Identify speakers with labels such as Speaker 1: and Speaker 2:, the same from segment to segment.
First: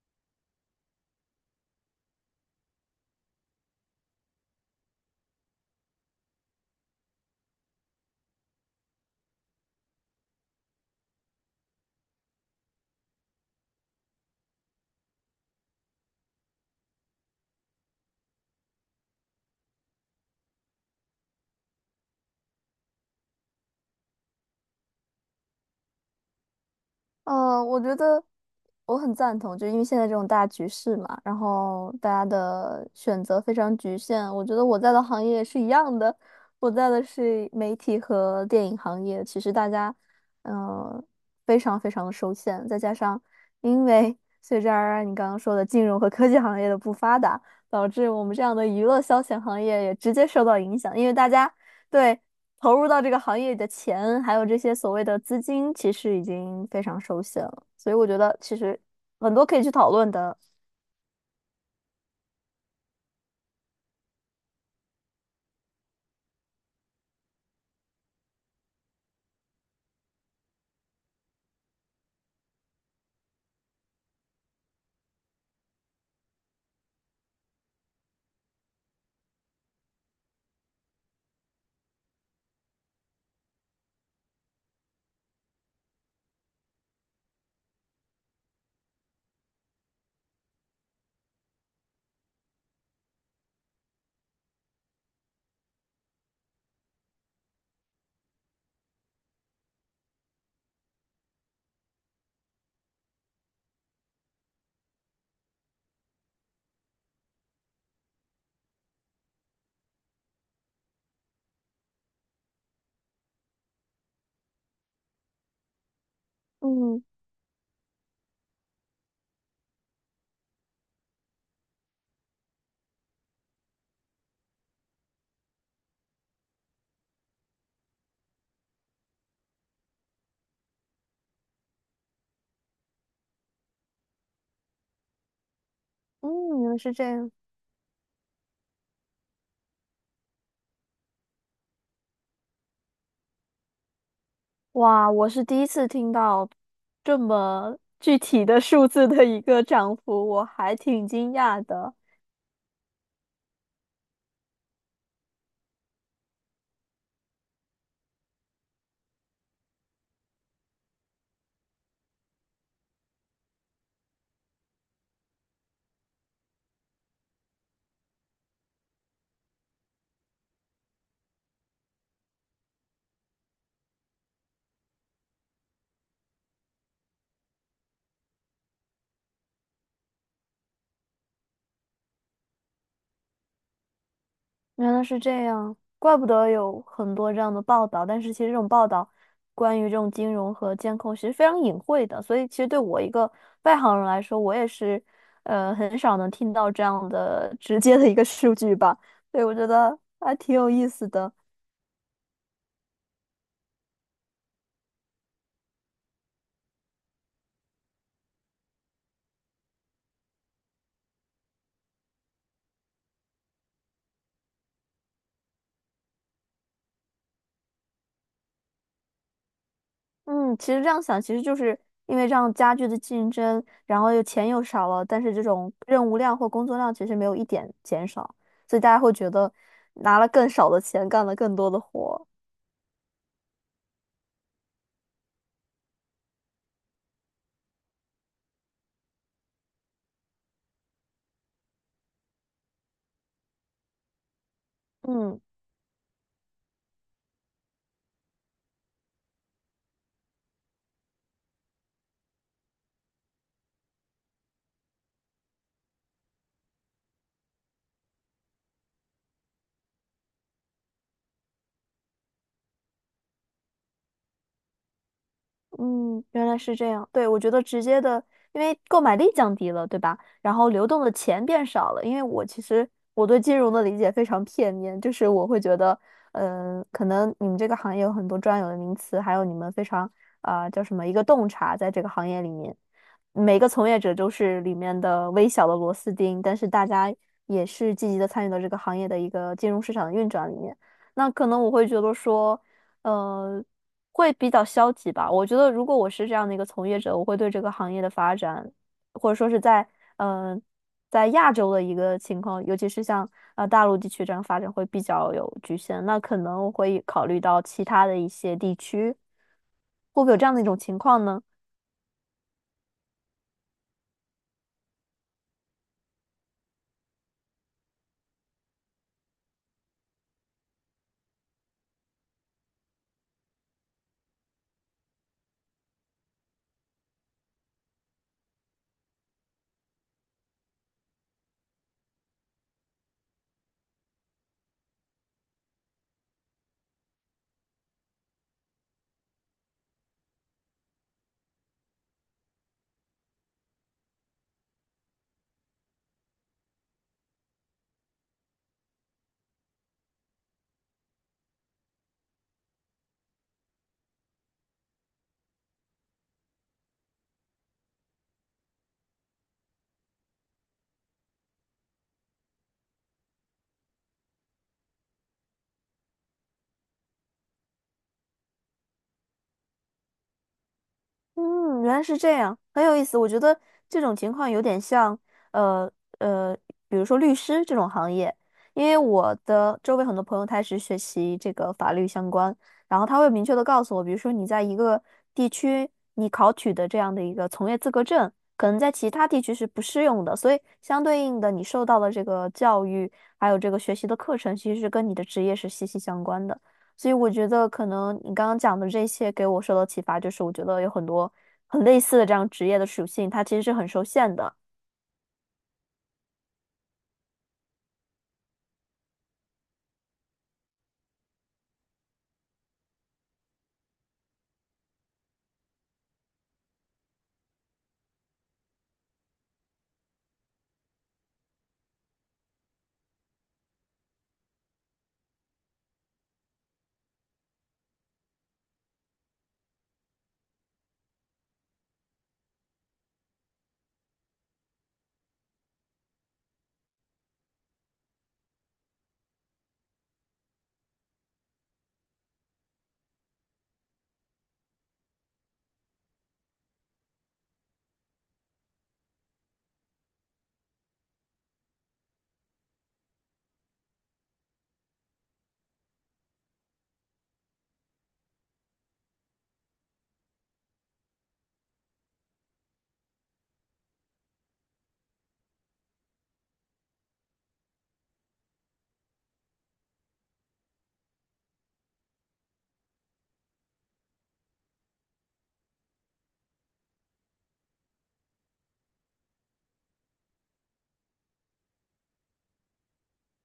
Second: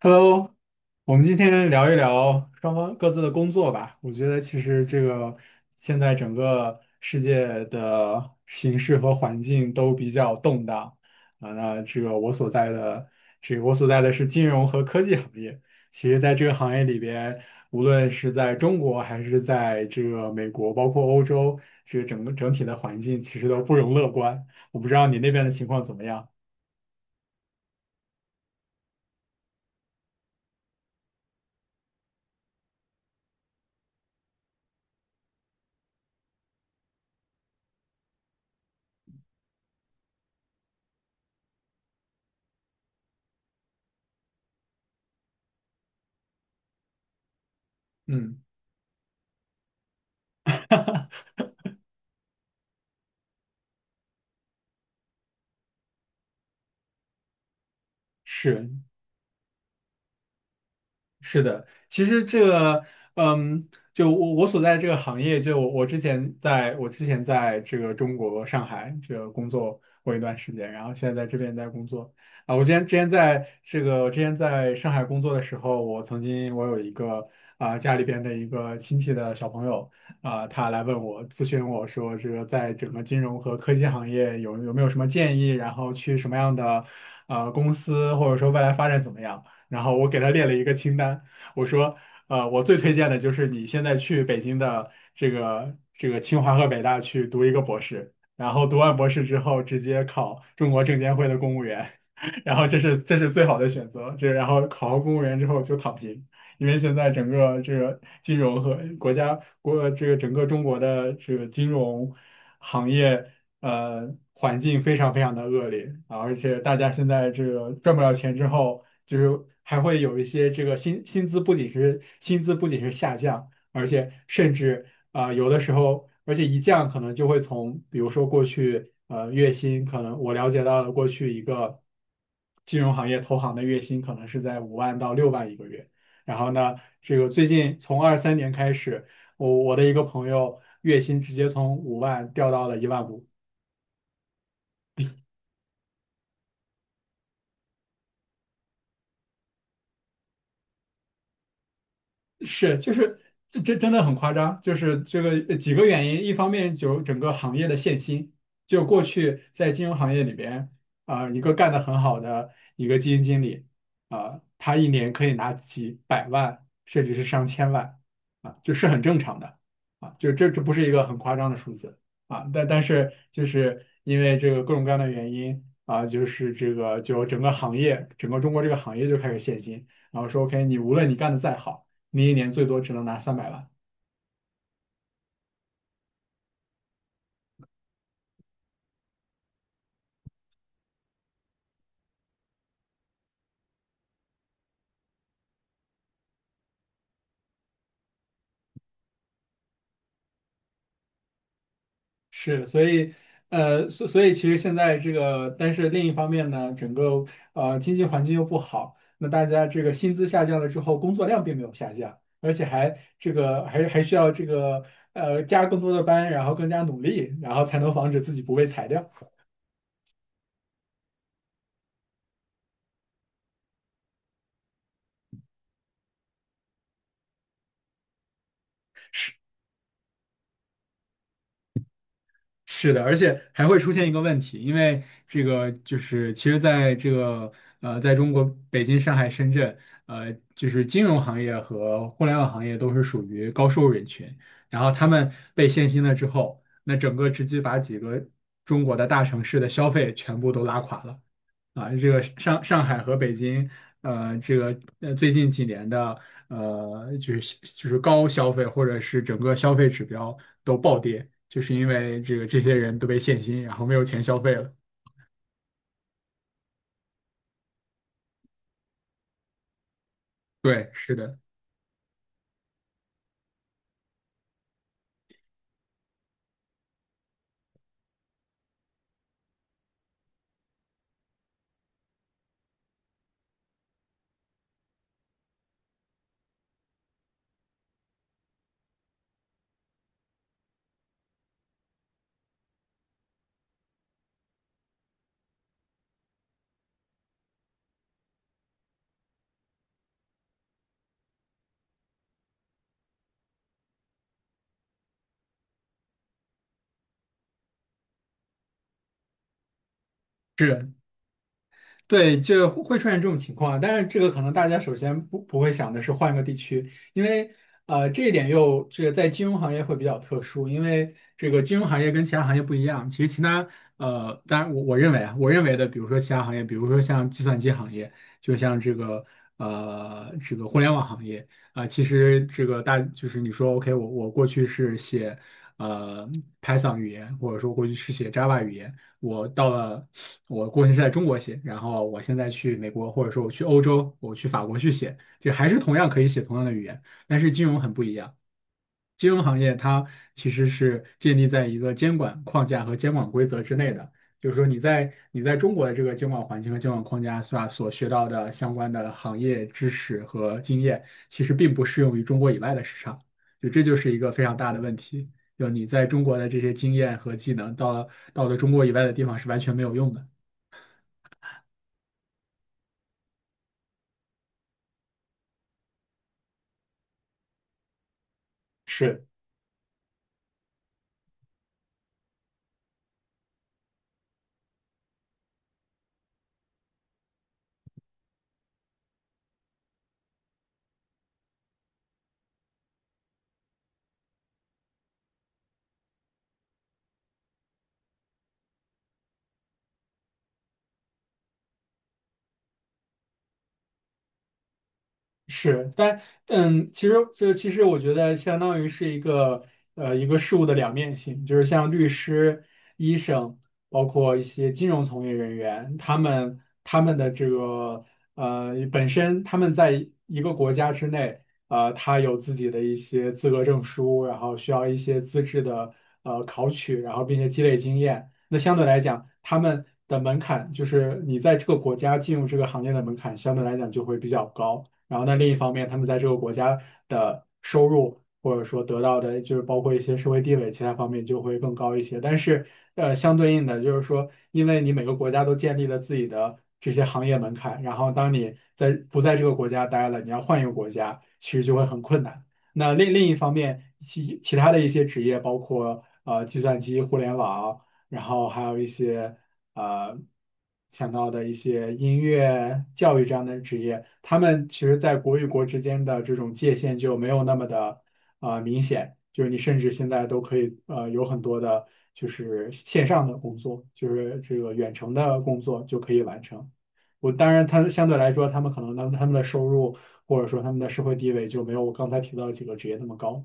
Speaker 1: Hello，我们今天聊一聊双方各自的工作吧。我觉得其实这个现在整个世界的形势和环境都比较动荡啊。那这个我所在的是金融和科技行业。其实，在这个行业里边，无论是在中国还是在这个美国，包括欧洲，这个整体的环境其实都不容乐观。我不知道你那边的情况怎么样？
Speaker 2: 我觉得我很赞同，就因为现在这种大局势嘛，然后大家的选择非常局限。我觉得我在的行业是一样的，我在的是媒体和电影行业，其实大家嗯、呃非常非常的受限，再加上因为随着而然你刚刚说的金融和科技行业的不发达，导致我们
Speaker 1: 嗯，
Speaker 2: 这样的娱乐消遣行业也直接受到影响，因为大家。对，投入到这个行业里的钱，还有这些所谓的资金，其实已经非常熟悉了。所以我觉得其
Speaker 1: 是。
Speaker 2: 实很多可以去讨论的。
Speaker 1: 是的，其实这个，嗯，就我所在这个行业，就我之前在这个中国上海这个工作过一段时间，然后现在在这边在工作啊。我之前在上海工作的时候，我曾经我有一个家里边的一个亲戚的小朋友他来咨询我说，这个在整个金融和科技行业有没有什么建议，然后去什么样的公司，或者说未来发展怎么样？然后我给他列了一个清单，我说，我最推荐的就是你现在去北京的这个清华和北大去读一个博士，然后读完博士之后直接考中国证监会的公务员，然后这是最好的选择，然后考上公务员之后就躺平。因为现在整个这个金融和国家国这个整个中国的这个金融行业环境非常非常的恶劣啊，而且大家
Speaker 2: 嗯
Speaker 1: 现在这个赚不了钱之后，就是还会有一些这个薪资不仅是下降，而且甚至有的时候，而且一降可能就会从比如说过去月薪可能我了解到的过去一个金融行业投行的月薪可能是在5万到6万一个月。然后
Speaker 2: 嗯，原
Speaker 1: 呢，
Speaker 2: 来是这
Speaker 1: 这个
Speaker 2: 样。
Speaker 1: 最近从23年开始，我的一个朋友月薪直接从五万掉到了1万5。
Speaker 2: 哇，我是第一次听到这么具体的数字的一个涨幅，我还挺惊讶的。
Speaker 1: 是，就是这真的很夸张，就是这个几个原因，一方面就整个行业的限薪，就过去在金融行业里边啊、一个干得很好的一个基金经理啊、他一年可以拿几百万，甚至是上千万啊，就是很正常的啊，就这不是一个很夸张的数字啊，但是就是因为这个各种各样的原因啊，就是这个就整个行业，整个中国这个行业就开始限薪，然后说 OK，你无论你干得再好，你一年最多只能拿300万。
Speaker 2: 原来是这样，怪不得有很多这样的报道。但是其实这种报道关于这种金融和监控其实非常隐晦的，所以其实对我一个外行人来说，我也是很少能听到这样的 直接的一个数据吧。所以我觉得还挺有意思的。
Speaker 1: 是，所以，所以其实现在这个，但是另一方面呢，整个经济环境又不好，那大家这个薪资下降了之后，工作量并没有下降，而且还需要加更多的班，然后更加努力，然后才能防止自己不被裁掉。
Speaker 2: 嗯，其实这样想，其实就是因为这样加剧的竞争，然后又钱又少了，但是这种任务量或工作量其实没有一点减少，所以大家会觉得拿了更少的钱干了更多的活。
Speaker 1: 是的，而且还会出现一个问题，因为这个就是其实在这个在中国北京、上海、深圳，就是金融行业和互联网行业都是属于高收入人群，然后他们
Speaker 2: 嗯。
Speaker 1: 被限薪了之后，那整个直接把几个中国的大城市的消费全部都拉垮了。啊，这个上海和北京，这个最近几年的就是高消费或者是整个消费指标都暴跌，就是因为这个这些人都被限薪，然后没有钱消费了。
Speaker 2: 嗯，原来是这样。对，我觉得直接的，因为购买力降低了，对吧？然后流
Speaker 1: 对，
Speaker 2: 动的
Speaker 1: 是的。
Speaker 2: 钱变少了。因为我其实我对金融的理解非常片面，就是我会觉得，可能你们这个行业有很多专有的名词，还有你们非常啊、叫什么一个洞察，在这个行业里面，每个从业者都是里面的微小的螺丝钉，但是大家也是积极的参与到这个行业的一个金融市场的运转里面。那可能我会觉得说。呃会比较消极吧。我觉得如果我是这样的一个从业者，我会对这个行业的发展，或者说是在嗯、呃在亚洲的一个情况，尤其是像大陆地区这样发展会比较有局限。那可能我会考虑到其他的一些地区，会不会有这样的一种
Speaker 1: 是。
Speaker 2: 情况呢？
Speaker 1: 对，就会出现这种情况，但是这个可能大家首先不会想的是换个地区，因为这一点又这个在金融行业会比较特殊，因为这个金融行业跟其他行业不一样。其实其他当然我认为啊，我认为的，比如说其他行业，比如说像计算机行业，就像这个这个互联网行业啊、其实这个就是你说 OK，我过去是写呃 Python 语言，或者说过去是写 Java 语言，我到了。我过去是在中国写，然后我现在去美国，或者说我去欧洲，我去法国去写，就还是同样可以写同样的语言，但是金融很不一样。金融行业它其实是建立在一个监管框架和监管规则之内的，就是说你在中国的这个监管环境和监管框架下所学到的相关的行业知识和经验，其实并不适用于中国以外的市场，就这就是一个非常大的问题。就你在中国的这些经验和技能，到了中国以外的地方是完全没有用的。
Speaker 2: 嗯，原来是这样，很有意思。我觉得这种情况有点像，呃呃，比如说律师这种行业，因为
Speaker 1: 是。
Speaker 2: 我的周围很多朋友他是学习这个法律相关，然后他会明确的告诉我，比如说你在一个地区你考取的这样的一个从业资格证，可能在其他地区是不适用的，所以相对应的你受到的这个教育还有这个学习的课程，其实是跟你的职业是息息相关的。所以我觉得可能你刚刚讲的这些给我受到启发，就是我觉得有很多很类似的这样职业的属性，它其实是很受限的。
Speaker 1: 是，其实我觉得相当于是一个一个事物的两面性，就是像律师、医生，包括一些金融从业人员，他们的本身他们在一个国家之内，他有自己的一些资格证书，然后需要一些资质的考取，然后并且积累经验。那相对来讲，他们的门槛就是你在这个国家进入这个行业的门槛，相对来讲就会比较高。然后呢，另一方面，他们在这个国家的收入或者说得到的，就是包括一些社会地位，其他方面就会更高一些。但是，相对应的就是说，因为你每个国家都建立了自己的这些行业门槛，然后当你在不在这个国家待了，你要换一个国家，其实就会很困难。那另一方面，其他的一些职业，包括计算机、互联网，然后还有一些，呃想到的一些音乐、教育这样的职业，他们其实在国与国之间的这种界限就没有那么的明显，就是你甚至现在都可以有很多的，就是线上的工作，就是这个远程的工作就可以完成。我当然，他们相对来说，他们可能他们他们的收入或者说他们的社会地位就没有我刚才提到的几个职业那么高。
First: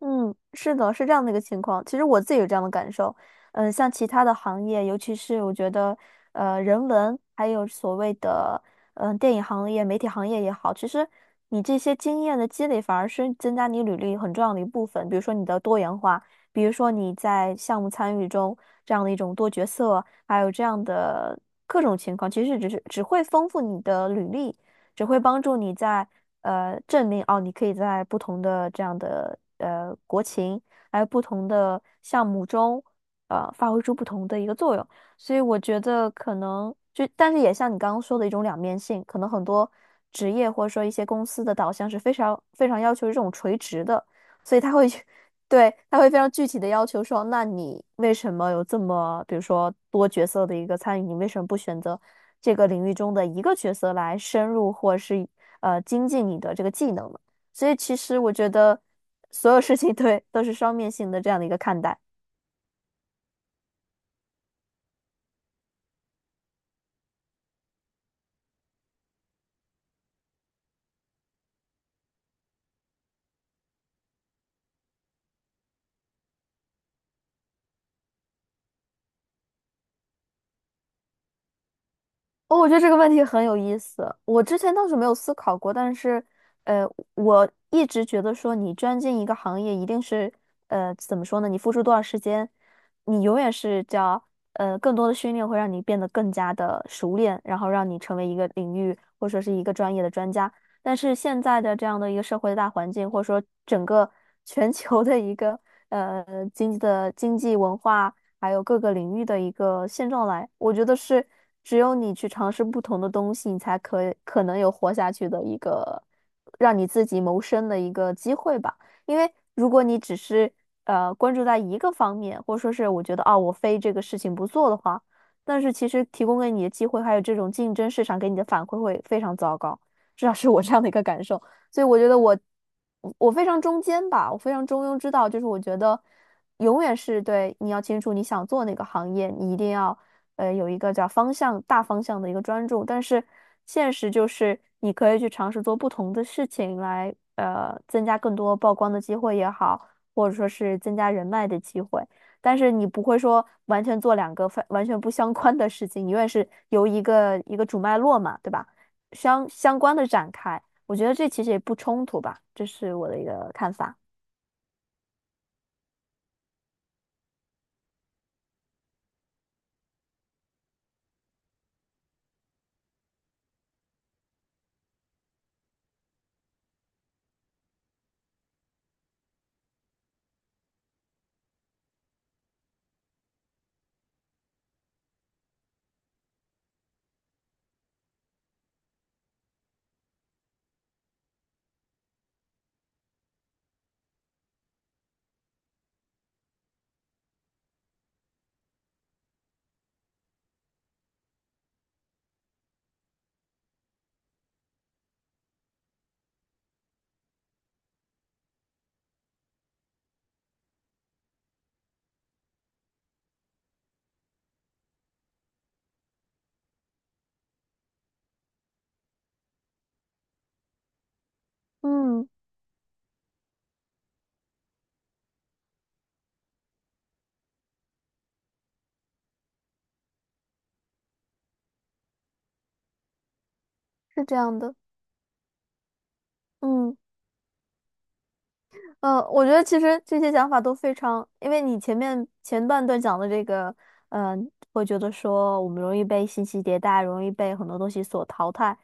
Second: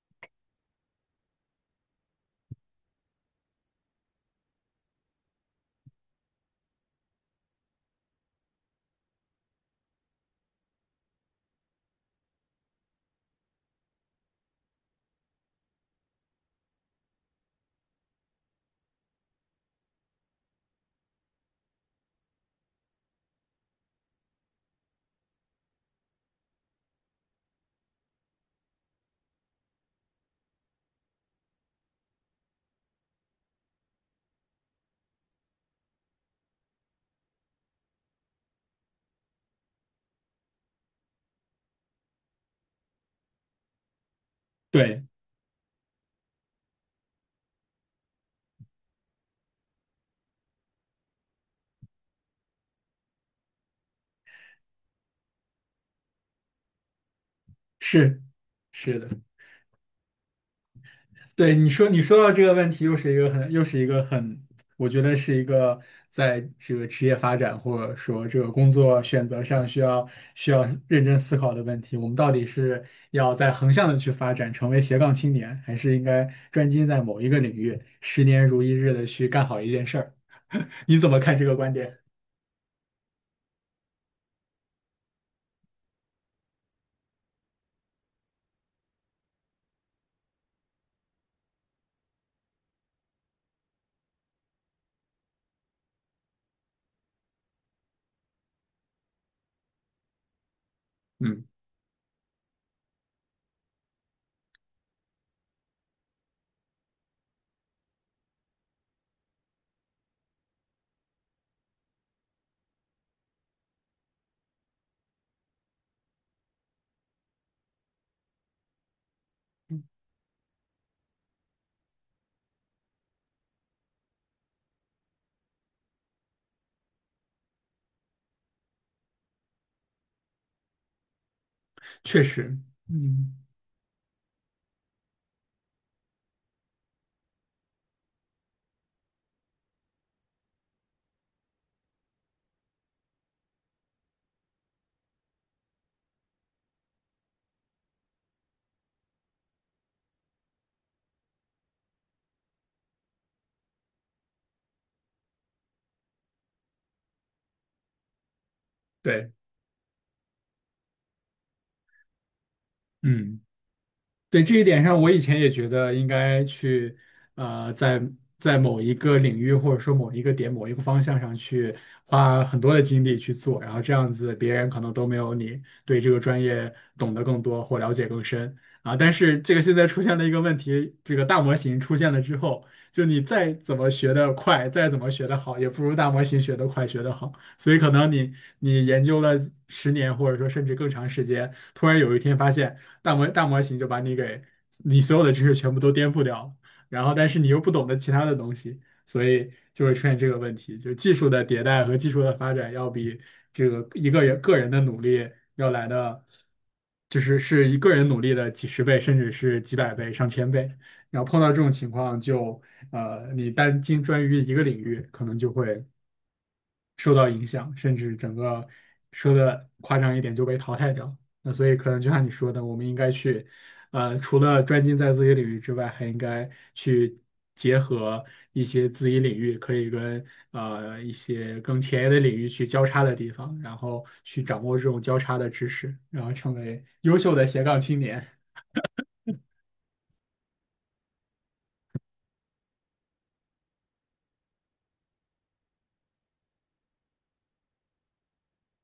Speaker 2: 嗯，是的，是这样的一个情况。其实我自己有这样的感受，像其他的行业，尤其是我觉得，人文还有所谓的，电影行业、媒体行业也好，其实你这些经验的积累反而是增加你履历很重要的一部分。比如说你的多元化，比如说你在项目参与中这样的一种多角色，还有这样的各种情况，其实只会丰富你的履历。只会帮助你在证明哦，你可以在不同的这样的国情，还有不同的项目中，发挥出不同的一个作用。所以我觉得可能就，但是也像你刚刚说的一种两面性，可能很多职业或者说一些公司的导向是非常非常要求这种垂直的，所以他会
Speaker 1: 对，
Speaker 2: 去。对，他会非常具体的要求说，那你为什么有这么，比如说多角色的一个参与？你为什么不选择？这个领域中的一个角色来深入或是精进你的这个技能嘛。所以其实
Speaker 1: 是
Speaker 2: 我觉得
Speaker 1: 是的。
Speaker 2: 所有事情 对都是双面性的这样的一
Speaker 1: 对
Speaker 2: 个
Speaker 1: 你
Speaker 2: 看
Speaker 1: 说，
Speaker 2: 待。
Speaker 1: 你说到这个问题，又是一个很，我觉得是一个在这个职业发展或者说这个工作选择上需要认真思考的问题。我们到底是要在横向的去发展，成为斜杠青年，还是应该专精在某一个领域，十年如一日的去干好一件事儿？你怎么看这个观点？
Speaker 2: 哦，我觉得这个问题很有意思。我之前倒是没有思考过，但是，呃，我一直觉得说，你钻进一个行业，一定是，怎么说呢？你付出多少时间，你永远是叫，更多的训练会让你变得更加的熟练，然后让你成为一个领域或者说是一个专业的专家。但是现
Speaker 1: 嗯，
Speaker 2: 在的这样的一个社会的大环境，或者说整个全球的一个呃经济的经济文化。还有各个领域的一个现状来。我觉得是只有你去尝试不同的东西，你才可能有活下去的一个让你自己谋生的一个机会吧。因为如果你只是关注在一个方面，或者说是我觉得啊我非这个事情不做的话，但是其实提供给你的机会还有这种竞争市场给你的反馈会非常糟糕。至少是我这样的一个感受。所以我觉得
Speaker 1: 确
Speaker 2: 我
Speaker 1: 实，
Speaker 2: 我
Speaker 1: 嗯，
Speaker 2: 非常中间吧，我非常中庸之道，就是我觉得永远是对你要清楚你想做哪个行业，你一定要有一个叫方向大方向的一个专注，但是现实就是你可以去尝试做不同的事情来增加更多曝光的机会也好，或者说是增加人脉的机会。但是你不会说完全做两个非完全不相关的事情，你永远是由一个主脉络嘛，对吧？
Speaker 1: 对，
Speaker 2: 相关的展开。我觉得这其实也不冲突吧，这是我的一
Speaker 1: 嗯。
Speaker 2: 个看法。
Speaker 1: 对这一点上，我以前也觉得应该去，呃，在在某一个领域或者说某一个点、某一个方向上去花很多的精力去做，然后这样子别人可能都没有你对这个专业懂得更多或了解更深啊。但是这个现在出现了一个问题，这个大模型出现了之后，就你再怎么学得快，再怎么学得好，也不如大模型学得快、学得好。所以可能你研究了十年或者说甚至更长时间，突然有一天发现，大模型就把你给你所有的知识全部都颠覆掉了，然后但是你又不懂得其他的东西，所以就会出现这个问题，就技术的迭代和技术的发展要比这个一个人个人的努力要来的，就是一个人努力的几十倍，甚至是几百倍、上千倍。然后碰到这种情况就，你单精专于一个领域，可能就会受到影响，甚至整个说的夸张一点就被淘汰掉。那所以可能就像
Speaker 2: 嗯，
Speaker 1: 你说的，我们应该去，除了专精在自己领域之外，还应该去结合一些自己领域可以跟一些更前沿的领域去交叉的地方，然后
Speaker 2: 是这
Speaker 1: 去
Speaker 2: 样
Speaker 1: 掌
Speaker 2: 的。
Speaker 1: 握这种交叉的知识，然后成为
Speaker 2: 嗯。
Speaker 1: 优秀的斜杠青年。
Speaker 2: 嗯，我觉得其实这些想法都非常，因为你前面前半段讲的这个，嗯，会觉得说我们容易被信息迭代，容易被很多东西所淘汰，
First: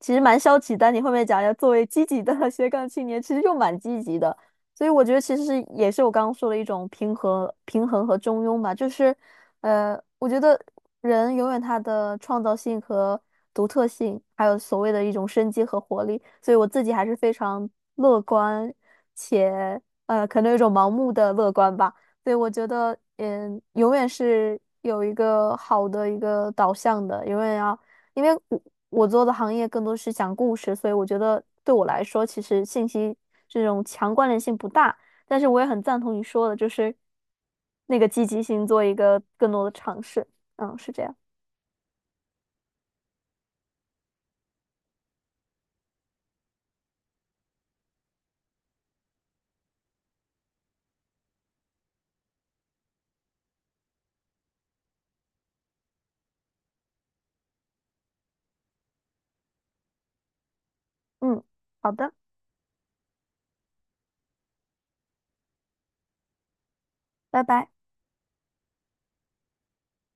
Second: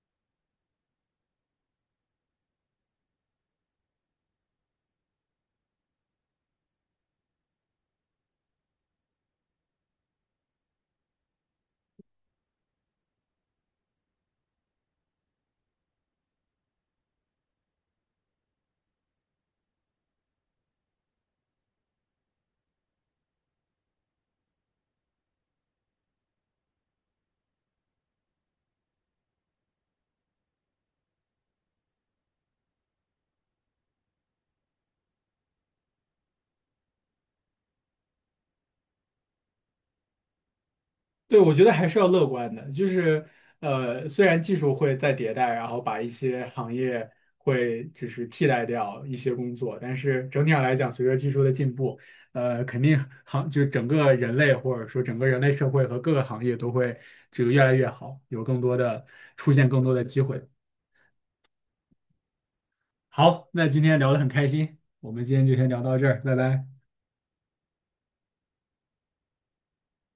Speaker 2: 其实蛮消极但你后面讲要作为积极的 斜杠青年，其实又蛮积极的。所以我觉得其实是也是我刚刚说的一种平衡、平衡和中庸吧，就是，我觉得人永远他的创造性和独特性，还有所谓的一种生机和活力，所以我自己还是非常乐观。且可能有一种盲目的乐观吧。对，我觉得，嗯，永远是有一个好的一个导向的，永远要，因为我我做的行业更多是讲故事，所以我觉得对我来说，其实信息这种强关联性不大。但是我也很赞同你说的，就是那个积极性做一个更多的尝试。嗯，是这样。
Speaker 1: 对，我觉得还是要乐观的，就是虽然技术会在迭代，然后把一些行业会就是替代掉一些工作，但是整体上来讲，随着技术的进步，肯定行就是整个人类或者说整个人类社会和各个行业都会这个越来越好，有更多的出现更多的机会。
Speaker 2: 嗯，好的，
Speaker 1: 好，那今天聊得很开心，我们今天就先聊到这儿，拜拜。
Speaker 2: 拜拜。